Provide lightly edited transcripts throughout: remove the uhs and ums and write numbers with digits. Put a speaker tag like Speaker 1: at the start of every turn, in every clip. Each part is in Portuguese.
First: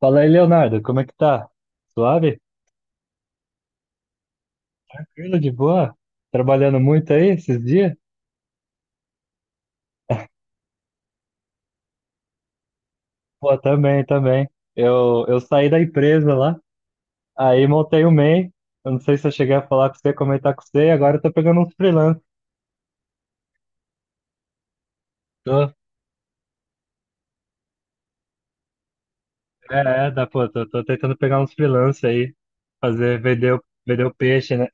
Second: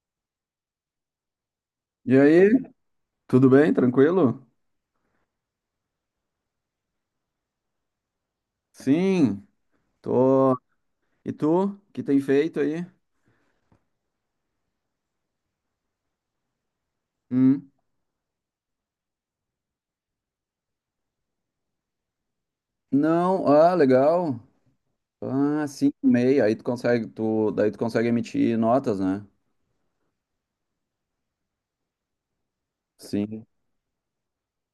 Speaker 1: Fala aí, Leonardo, como é que tá?
Speaker 2: E
Speaker 1: Suave?
Speaker 2: aí, tudo bem? Tranquilo?
Speaker 1: Tranquilo, de boa? Trabalhando muito aí esses dias?
Speaker 2: Sim, tô. E tu? O que tem feito aí?
Speaker 1: Pô, também, também. Eu saí da empresa lá, aí
Speaker 2: Hum.
Speaker 1: montei o MEI. Eu não sei se eu cheguei a falar com você, comentar com você, e agora eu tô pegando uns freelance.
Speaker 2: Não, legal. Ah,
Speaker 1: Tô,
Speaker 2: sim, meia. Aí tu consegue, daí tu consegue emitir notas, né?
Speaker 1: é, é, dá, pô, tô, tô tentando pegar uns freelance aí, fazer,
Speaker 2: Sim,
Speaker 1: vender, vender o peixe, né?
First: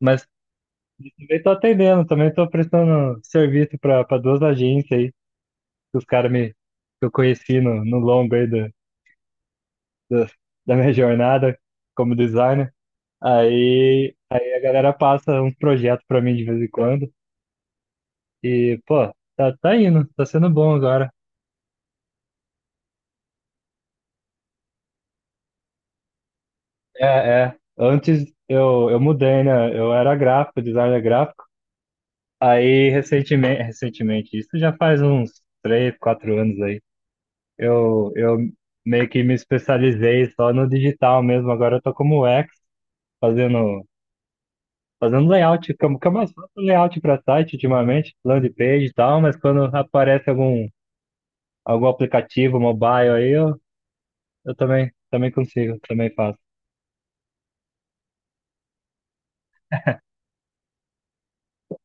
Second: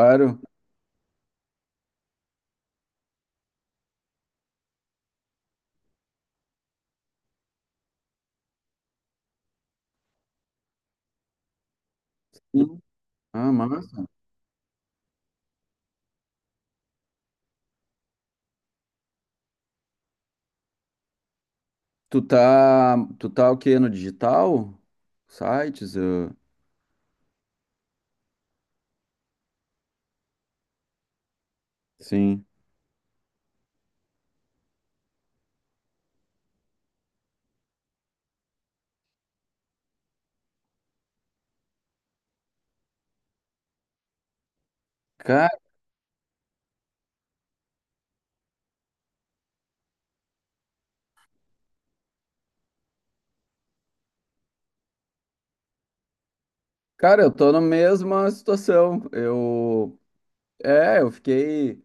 Speaker 1: Mas também tô atendendo, também tô prestando serviço pra duas agências aí, que os caras me, que eu conheci no longo aí da, da minha jornada como designer.
Speaker 2: Sim. Ah, massa.
Speaker 1: Aí a galera passa uns projetos pra mim de vez em quando. E, pô, tá, tá indo, tá sendo bom agora.
Speaker 2: Tu tá o quê? No digital? Sites?
Speaker 1: É, é. Antes eu, mudei, né? Eu era gráfico, designer gráfico.
Speaker 2: Sim.
Speaker 1: Aí recentemente, recentemente, isso já faz uns três, quatro anos aí. Eu meio que me especializei só no digital mesmo. Agora eu tô como UX, fazendo fazendo
Speaker 2: Cara,
Speaker 1: layout, fica mais fácil o layout para site ultimamente, landing page e tal, mas quando aparece algum, algum aplicativo mobile aí, eu também, também consigo, também faço.
Speaker 2: cara, eu tô na mesma situação. É, eu fiquei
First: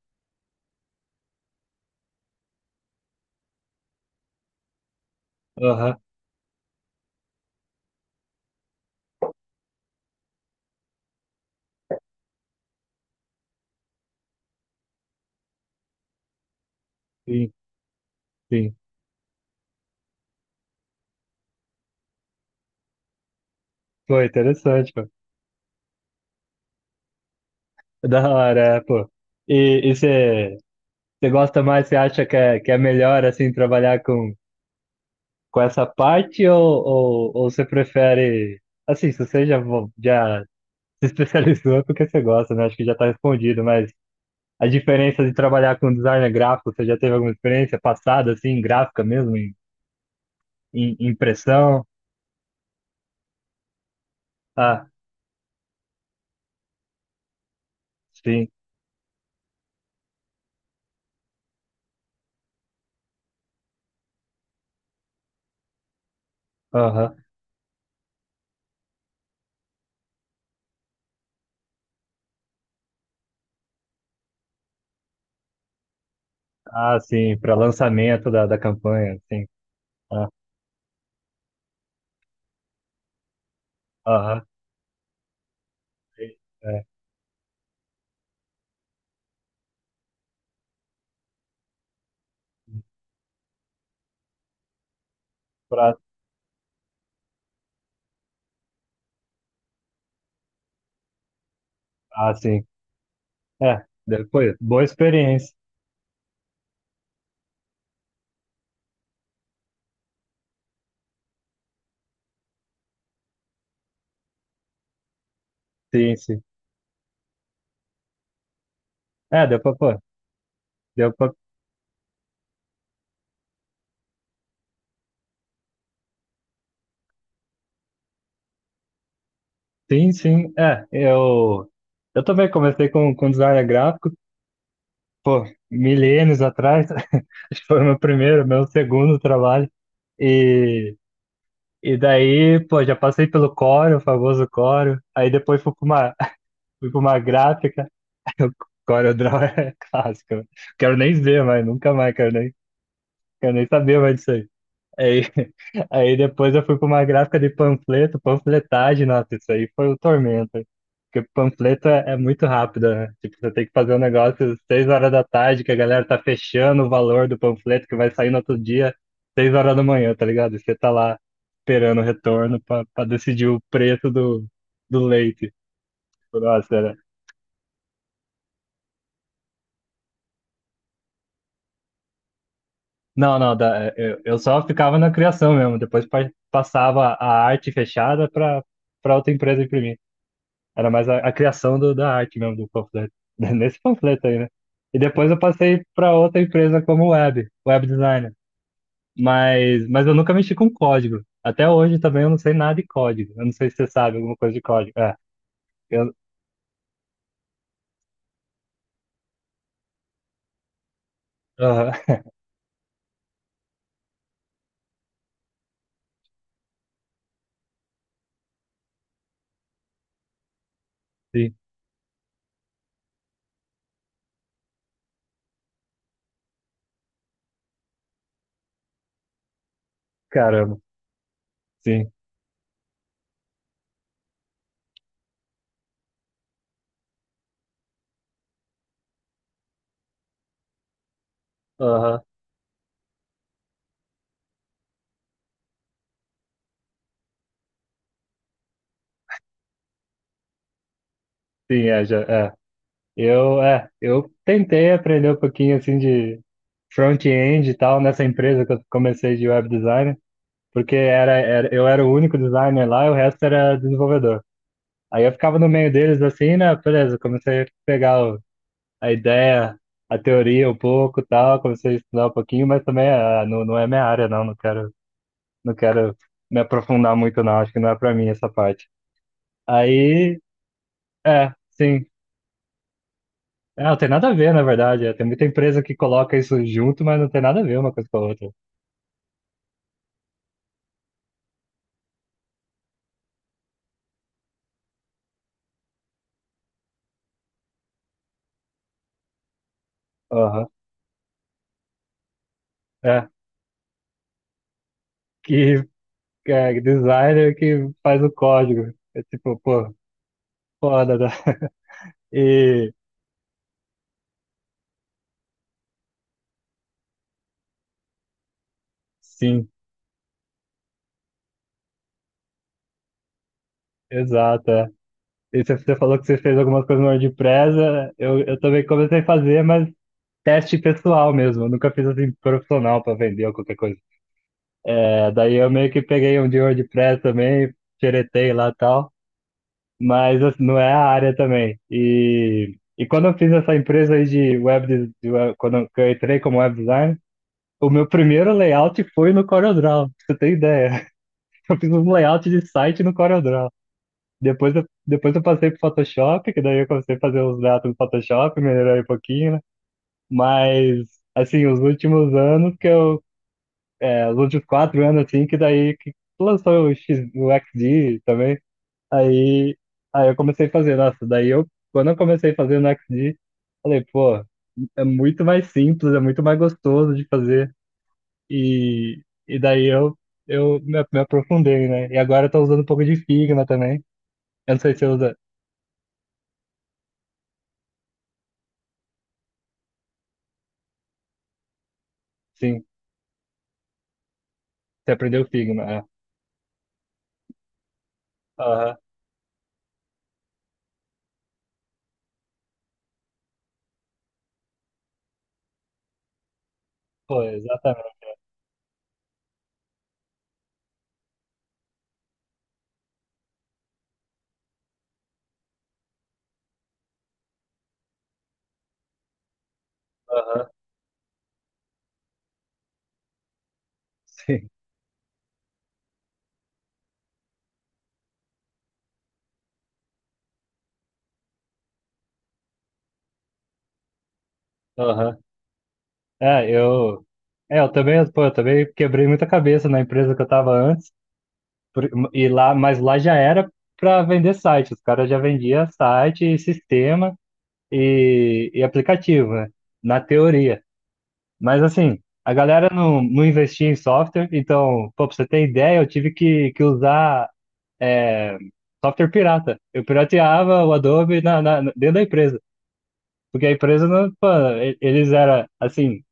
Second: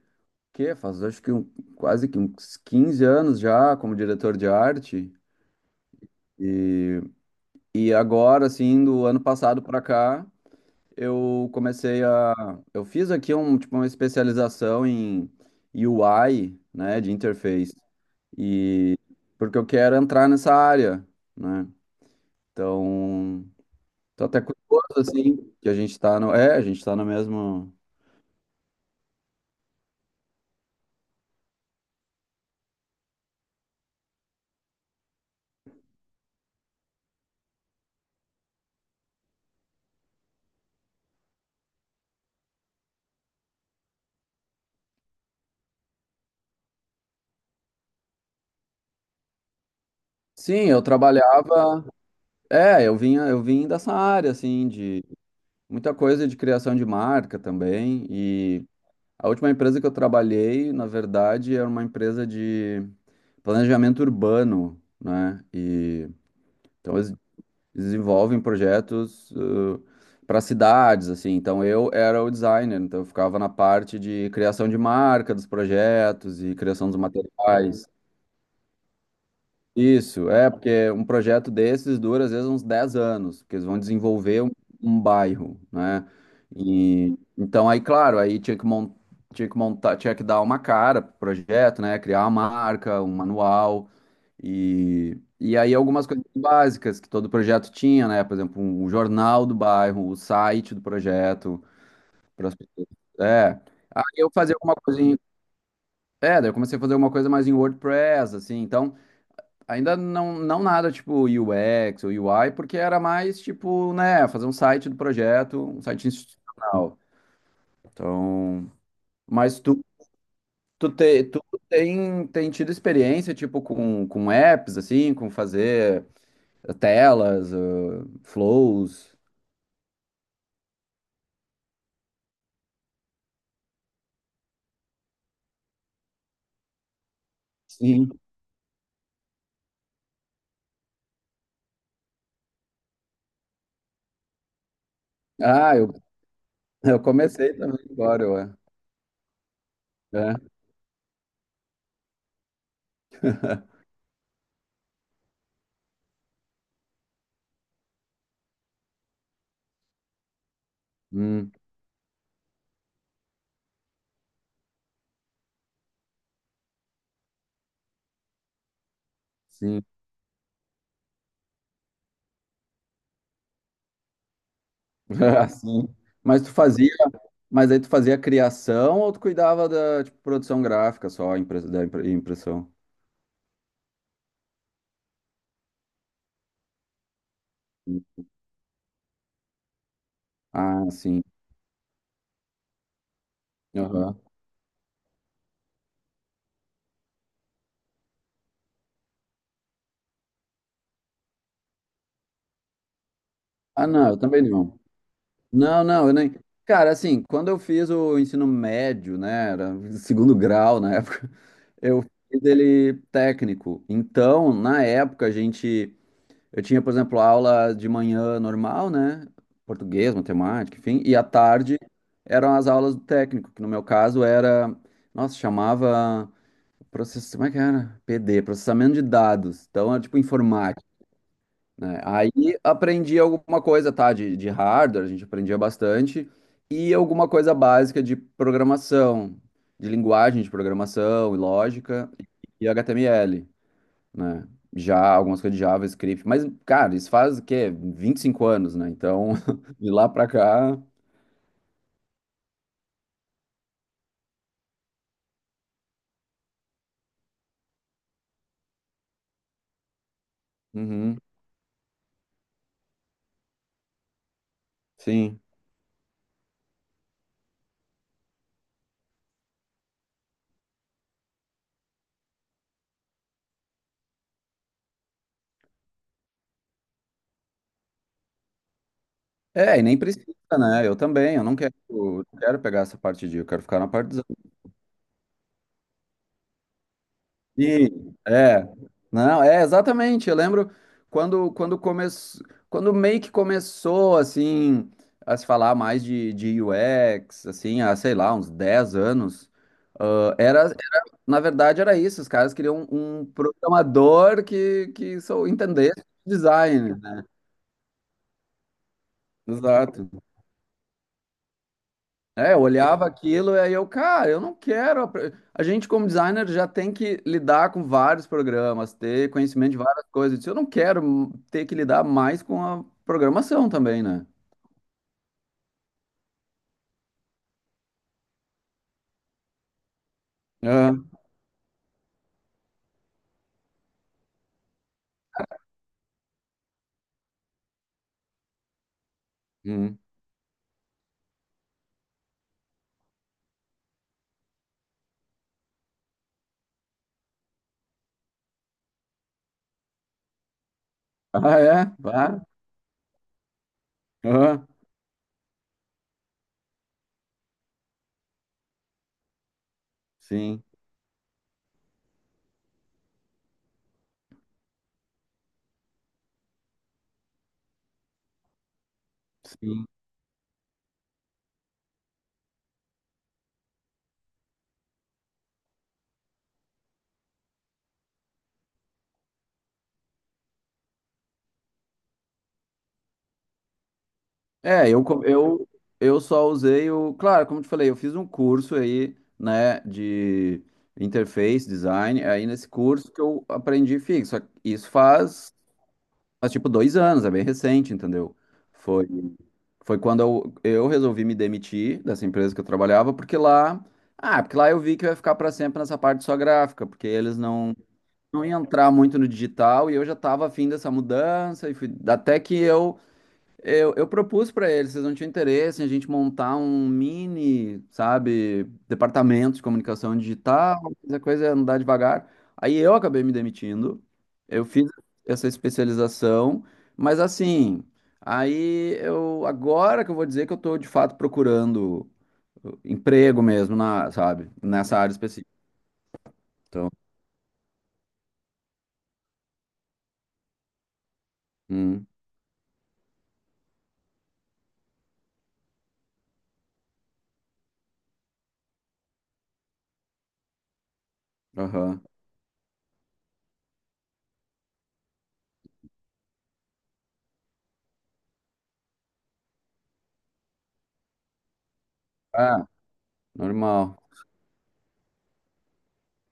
Speaker 2: que faz acho que quase que uns 15 anos já como diretor de arte.
Speaker 1: Aham,
Speaker 2: E, e agora, assim, do ano passado para cá, eu comecei a. Eu fiz aqui um, tipo, uma especialização em UI, né, de
Speaker 1: sim,
Speaker 2: interface.
Speaker 1: sim.
Speaker 2: E porque eu quero entrar nessa área, né? Então,
Speaker 1: Pô,
Speaker 2: tô até curioso,
Speaker 1: interessante, pô.
Speaker 2: assim, que a gente tá no. É, a gente tá no mesmo.
Speaker 1: É, da hora, é, pô. E você gosta mais, você acha que é melhor, assim, trabalhar com essa parte ou você prefere, assim, se você já, já se especializou é porque você gosta, né? Acho que já tá respondido, mas a diferença de trabalhar com designer gráfico, você já teve alguma experiência passada, assim, gráfica mesmo, em,
Speaker 2: Sim, eu
Speaker 1: em impressão?
Speaker 2: trabalhava. É, eu vim dessa área, assim,
Speaker 1: Ah,
Speaker 2: de muita coisa de criação de marca também.
Speaker 1: sim,
Speaker 2: E a última empresa que eu trabalhei, na verdade, era uma empresa de planejamento urbano, né? E então eles
Speaker 1: aham.
Speaker 2: desenvolvem projetos para cidades, assim. Então eu era o designer, então eu ficava na parte de criação de marca dos projetos e criação dos
Speaker 1: Ah, sim, para
Speaker 2: materiais.
Speaker 1: lançamento da campanha, sim.
Speaker 2: Isso,
Speaker 1: Ah,
Speaker 2: é, porque um projeto desses dura às vezes uns 10 anos, porque eles vão
Speaker 1: aham,
Speaker 2: desenvolver um bairro, né?
Speaker 1: sim, é,
Speaker 2: E, então aí, claro, aí tinha que montar, tinha que dar uma cara pro projeto, né? Criar uma marca, um manual e aí
Speaker 1: pra,
Speaker 2: algumas coisas básicas que todo projeto tinha, né? Por exemplo, o jornal do bairro, o site do projeto,
Speaker 1: ah,
Speaker 2: para as
Speaker 1: sim.
Speaker 2: pessoas. É.
Speaker 1: É,
Speaker 2: Aí eu fazia
Speaker 1: depois,
Speaker 2: alguma
Speaker 1: boa
Speaker 2: coisa em,
Speaker 1: experiência.
Speaker 2: é, daí eu comecei a fazer alguma coisa mais em WordPress, assim, então ainda não, não nada tipo UX ou UI, porque era mais tipo, né, fazer um site do projeto, um site
Speaker 1: Sim, sim.
Speaker 2: institucional. Então,
Speaker 1: É,
Speaker 2: mas
Speaker 1: deu pra,
Speaker 2: tu,
Speaker 1: pô, deu pra,
Speaker 2: tu tem, tem tido experiência, tipo, com apps, assim, com fazer telas, flows.
Speaker 1: sim, sim. É, eu também comecei com design gráfico, pô, milênios atrás. Acho que foi o meu
Speaker 2: Sim.
Speaker 1: primeiro, meu segundo trabalho. E daí, pô, já passei pelo Corel, o famoso Corel. Aí depois fui
Speaker 2: Ah,
Speaker 1: pra
Speaker 2: eu,
Speaker 1: uma, fui pra
Speaker 2: eu
Speaker 1: uma
Speaker 2: comecei também
Speaker 1: gráfica.
Speaker 2: agora, ué.
Speaker 1: O Corel Draw é clássico, né?
Speaker 2: É.
Speaker 1: Quero nem ver mais, nunca mais, quero nem saber mais disso aí. Aí, aí depois eu fui para uma gráfica de panfleto, panfletagem, nossa, isso aí foi o tormento. Porque
Speaker 2: Hum,
Speaker 1: panfleto é muito rápido, né? Tipo, você tem que fazer um negócio às seis horas da tarde, que a galera tá fechando o valor do panfleto, que vai sair no outro dia, seis horas da
Speaker 2: sim.
Speaker 1: manhã, tá ligado? E você tá lá esperando o retorno para decidir o preço do leite.
Speaker 2: Sim.
Speaker 1: Tipo,
Speaker 2: Mas tu
Speaker 1: nossa,
Speaker 2: fazia,
Speaker 1: era...
Speaker 2: mas aí tu fazia criação ou tu cuidava da, tipo, produção gráfica só, impressão?
Speaker 1: Não, não, da- eu, só ficava na criação mesmo, depois passava a arte fechada para outra empresa imprimir. Era
Speaker 2: Ah,
Speaker 1: mais a,
Speaker 2: sim.
Speaker 1: a criação do, da arte mesmo, do panfleto. Nesse
Speaker 2: Aham.
Speaker 1: panfleto aí, né? E depois eu passei para outra empresa como web, web designer. Mas eu nunca mexi com código. Até hoje também eu não sei nada de código. Eu não sei se
Speaker 2: Ah,
Speaker 1: você
Speaker 2: não,
Speaker 1: sabe
Speaker 2: eu
Speaker 1: alguma
Speaker 2: também
Speaker 1: coisa de
Speaker 2: não.
Speaker 1: código. É,
Speaker 2: Não, eu
Speaker 1: eu,
Speaker 2: nem. Cara, assim, quando eu fiz o ensino médio, né, era segundo grau na época,
Speaker 1: aham,
Speaker 2: eu fiz ele técnico. Então, na época, a gente. Eu tinha, por exemplo, aula de manhã normal, né? Português, matemática, enfim. E à
Speaker 1: sim,
Speaker 2: tarde eram as aulas do técnico, que no meu caso era. Nossa, chamava. Process... Como é que era? PD, processamento de dados. Então, era tipo
Speaker 1: caramba,
Speaker 2: informática. Né?
Speaker 1: sim,
Speaker 2: Aí aprendi alguma coisa, tá? De hardware, a gente aprendia bastante, e alguma coisa básica de programação, de linguagem de programação e lógica,
Speaker 1: aham,
Speaker 2: e HTML, né? Já algumas coisas de JavaScript, mas, cara, isso faz o quê? 25 anos, né? Então, de lá pra cá,
Speaker 1: sim, é, já, é. Eu, é, eu tentei aprender um pouquinho assim de front-end e tal nessa empresa que eu comecei de web designer, porque
Speaker 2: uhum,
Speaker 1: era, eu era o único designer lá e o resto era desenvolvedor. Aí eu
Speaker 2: sim.
Speaker 1: ficava no meio deles assim, né? Beleza, comecei a pegar a ideia, a teoria um pouco, e tal, comecei a estudar um pouquinho, mas também ah, não, não é minha área, não, não quero, não quero me aprofundar muito, não, acho que não é pra mim essa parte.
Speaker 2: É, e nem precisa,
Speaker 1: Aí,
Speaker 2: né? Eu
Speaker 1: é,
Speaker 2: não quero,
Speaker 1: sim.
Speaker 2: não quero pegar essa parte de, eu quero ficar
Speaker 1: É,
Speaker 2: na
Speaker 1: não tem
Speaker 2: parte
Speaker 1: nada a ver, na verdade, é, tem muita empresa que coloca isso junto, mas não tem nada a ver uma coisa
Speaker 2: sim,
Speaker 1: com a outra.
Speaker 2: é. Não, é exatamente. Eu lembro quando começou, quando meio que começou assim a se falar mais de UX, assim, há, sei lá, uns 10 anos, ah, era,
Speaker 1: Aham.
Speaker 2: era- na verdade era isso, os caras queriam um
Speaker 1: É,
Speaker 2: programador que sou
Speaker 1: que
Speaker 2: entendesse
Speaker 1: é,
Speaker 2: design, né?
Speaker 1: designer que faz o código. É tipo, pô,
Speaker 2: Exato.
Speaker 1: foda, né?
Speaker 2: É, eu
Speaker 1: E
Speaker 2: olhava aquilo e aí eu, cara, eu não quero. A gente, como designer, já tem que lidar com vários programas, ter
Speaker 1: sim.
Speaker 2: conhecimento de várias coisas. Eu disse, eu não quero ter que lidar mais com a programação também, né?
Speaker 1: Exato, é. E você falou que você fez algumas coisas no WordPress, é, eu, também comecei a fazer, mas teste
Speaker 2: Ah,
Speaker 1: pessoal mesmo. Eu nunca fiz assim profissional para vender ou qualquer coisa. É, daí eu meio que peguei um de WordPress também, xeretei lá e tal,
Speaker 2: hum.
Speaker 1: mas assim, não é a área também. E quando eu fiz essa empresa aí de web, de quando eu que eu entrei como web designer, o meu primeiro layout foi no CorelDRAW, pra você ter ideia.
Speaker 2: Ah,
Speaker 1: Eu
Speaker 2: é?
Speaker 1: fiz um
Speaker 2: Claro.
Speaker 1: layout de site no CorelDRAW.
Speaker 2: Ah,
Speaker 1: Depois eu passei pro Photoshop, que daí eu comecei a fazer os gatos no Photoshop, melhorei um pouquinho, né?
Speaker 2: sim,
Speaker 1: Mas, assim, os últimos anos que eu. É, os últimos quatro anos, assim, que daí que lançou o, X, o XD também. Aí,
Speaker 2: sim.
Speaker 1: aí eu comecei a fazer. Nossa, daí eu. Quando eu comecei a fazer no XD, falei, pô, é muito mais simples, é muito mais gostoso de fazer. E daí eu me, me aprofundei, né? E agora eu tô usando um pouco de Figma também. Eu não
Speaker 2: É,
Speaker 1: sei se
Speaker 2: eu,
Speaker 1: você
Speaker 2: co-
Speaker 1: usa.
Speaker 2: eu, eu só usei o. Claro, como eu te falei, eu fiz um curso aí, né, de interface design. Aí nesse
Speaker 1: Sim.
Speaker 2: curso que eu aprendi fixo. Isso
Speaker 1: Você aprendeu
Speaker 2: faz
Speaker 1: Figma, é.
Speaker 2: mas tipo 2 anos, é bem recente, entendeu?
Speaker 1: Aham,
Speaker 2: Foi, foi quando eu resolvi me demitir dessa empresa que eu trabalhava, porque lá. Ah, porque lá eu vi que eu ia ficar para sempre nessa parte só gráfica, porque eles
Speaker 1: pô,
Speaker 2: não,
Speaker 1: exatamente.
Speaker 2: não iam entrar muito no digital e eu já estava afim dessa mudança, e até que eu propus para eles, vocês não tinham interesse em a gente montar um mini, sabe, departamento de comunicação
Speaker 1: Aham,
Speaker 2: digital, mas a coisa é andar devagar. Aí eu acabei me demitindo, eu
Speaker 1: sim.
Speaker 2: fiz essa especialização, mas assim, aí eu, agora que eu vou dizer que eu estou de fato procurando emprego mesmo, na, sabe, nessa área
Speaker 1: Aham.
Speaker 2: específica.
Speaker 1: É,
Speaker 2: Então,
Speaker 1: eu. É, eu também, pô, eu também quebrei muita cabeça na empresa que eu tava antes.
Speaker 2: hum,
Speaker 1: Por- E lá, mas lá já era para vender site. Os caras já vendiam site, e sistema e aplicativo, né? Na teoria. Mas
Speaker 2: aham.
Speaker 1: assim, a galera não, não investia em software, então, pô, pra você ter ideia, eu tive que usar é, software pirata. Eu pirateava o Adobe na, dentro da empresa.
Speaker 2: Ah,
Speaker 1: Porque a
Speaker 2: normal.
Speaker 1: empresa, pô, e- eles era assim,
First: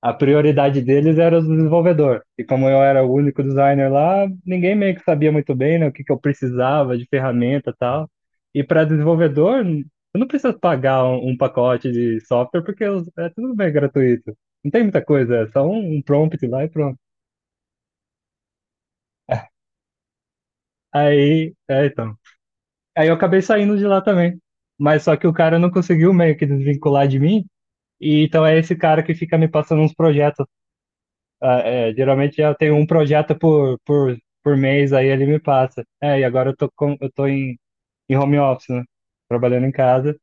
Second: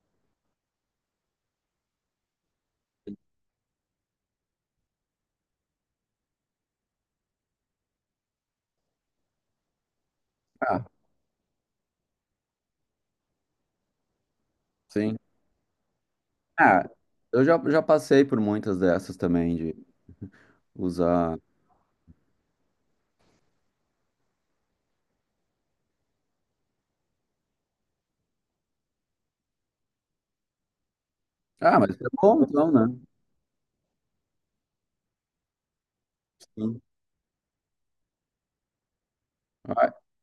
Speaker 1: a prioridade deles era o desenvolvedor. E como eu era o único designer lá, ninguém meio que sabia muito bem, né, o que que eu precisava de ferramenta e tal. E para desenvolvedor, n- eu não preciso
Speaker 2: Ah,
Speaker 1: pagar um, um pacote de software porque é tudo bem gratuito. Não tem muita
Speaker 2: sim.
Speaker 1: coisa, é só um, um prompt lá e
Speaker 2: Ah,
Speaker 1: pronto.
Speaker 2: eu já, já passei por muitas dessas também, usar.
Speaker 1: Aí, é, então. Aí eu acabei saindo de lá também. Mas só que o cara não conseguiu meio que desvincular de mim. E então é esse cara que fica me passando uns projetos ah,
Speaker 2: Ah, mas
Speaker 1: é,
Speaker 2: isso é
Speaker 1: geralmente
Speaker 2: bom
Speaker 1: eu
Speaker 2: então,
Speaker 1: tenho um
Speaker 2: né?
Speaker 1: projeto por mês, aí ele me passa. É, e agora eu tô,
Speaker 2: Sim.
Speaker 1: com, eu tô em, em home office, né? Trabalhando em
Speaker 2: Ah,
Speaker 1: casa.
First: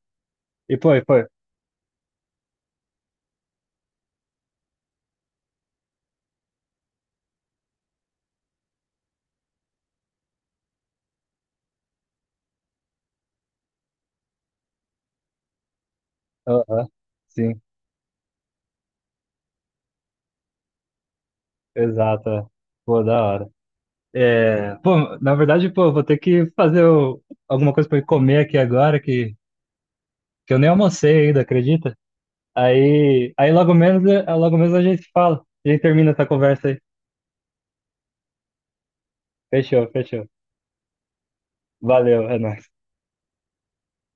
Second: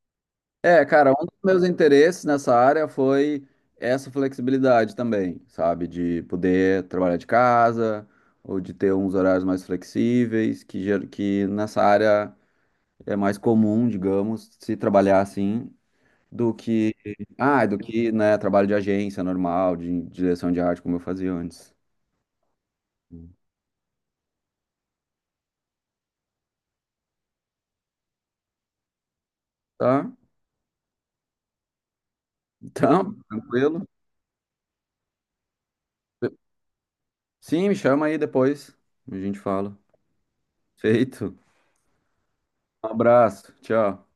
Speaker 1: E
Speaker 2: é,
Speaker 1: pô, e,
Speaker 2: cara,
Speaker 1: pô.
Speaker 2: um dos meus interesses nessa área foi essa flexibilidade também, sabe? De poder trabalhar de casa ou de ter uns horários mais flexíveis, que nessa área é mais comum, digamos, se trabalhar assim, do
Speaker 1: Aham,
Speaker 2: que,
Speaker 1: sim,
Speaker 2: ah, do que, né, trabalho de agência normal, de direção de arte, como eu fazia antes.
Speaker 1: exato, é. Pô, da hora. É, pô, na verdade, pô, vou ter que fazer alguma coisa pra eu comer aqui agora,
Speaker 2: Tá?
Speaker 1: que eu nem almocei ainda, acredita?
Speaker 2: Então,
Speaker 1: Aí, aí logo
Speaker 2: tranquilo.
Speaker 1: menos, é, logo menos a gente fala. A gente termina essa conversa aí.
Speaker 2: Sim, me chama aí depois, a gente fala.
Speaker 1: Fechou, fechou.
Speaker 2: Feito.
Speaker 1: Valeu, é nóis.
Speaker 2: Um abraço. Tchau.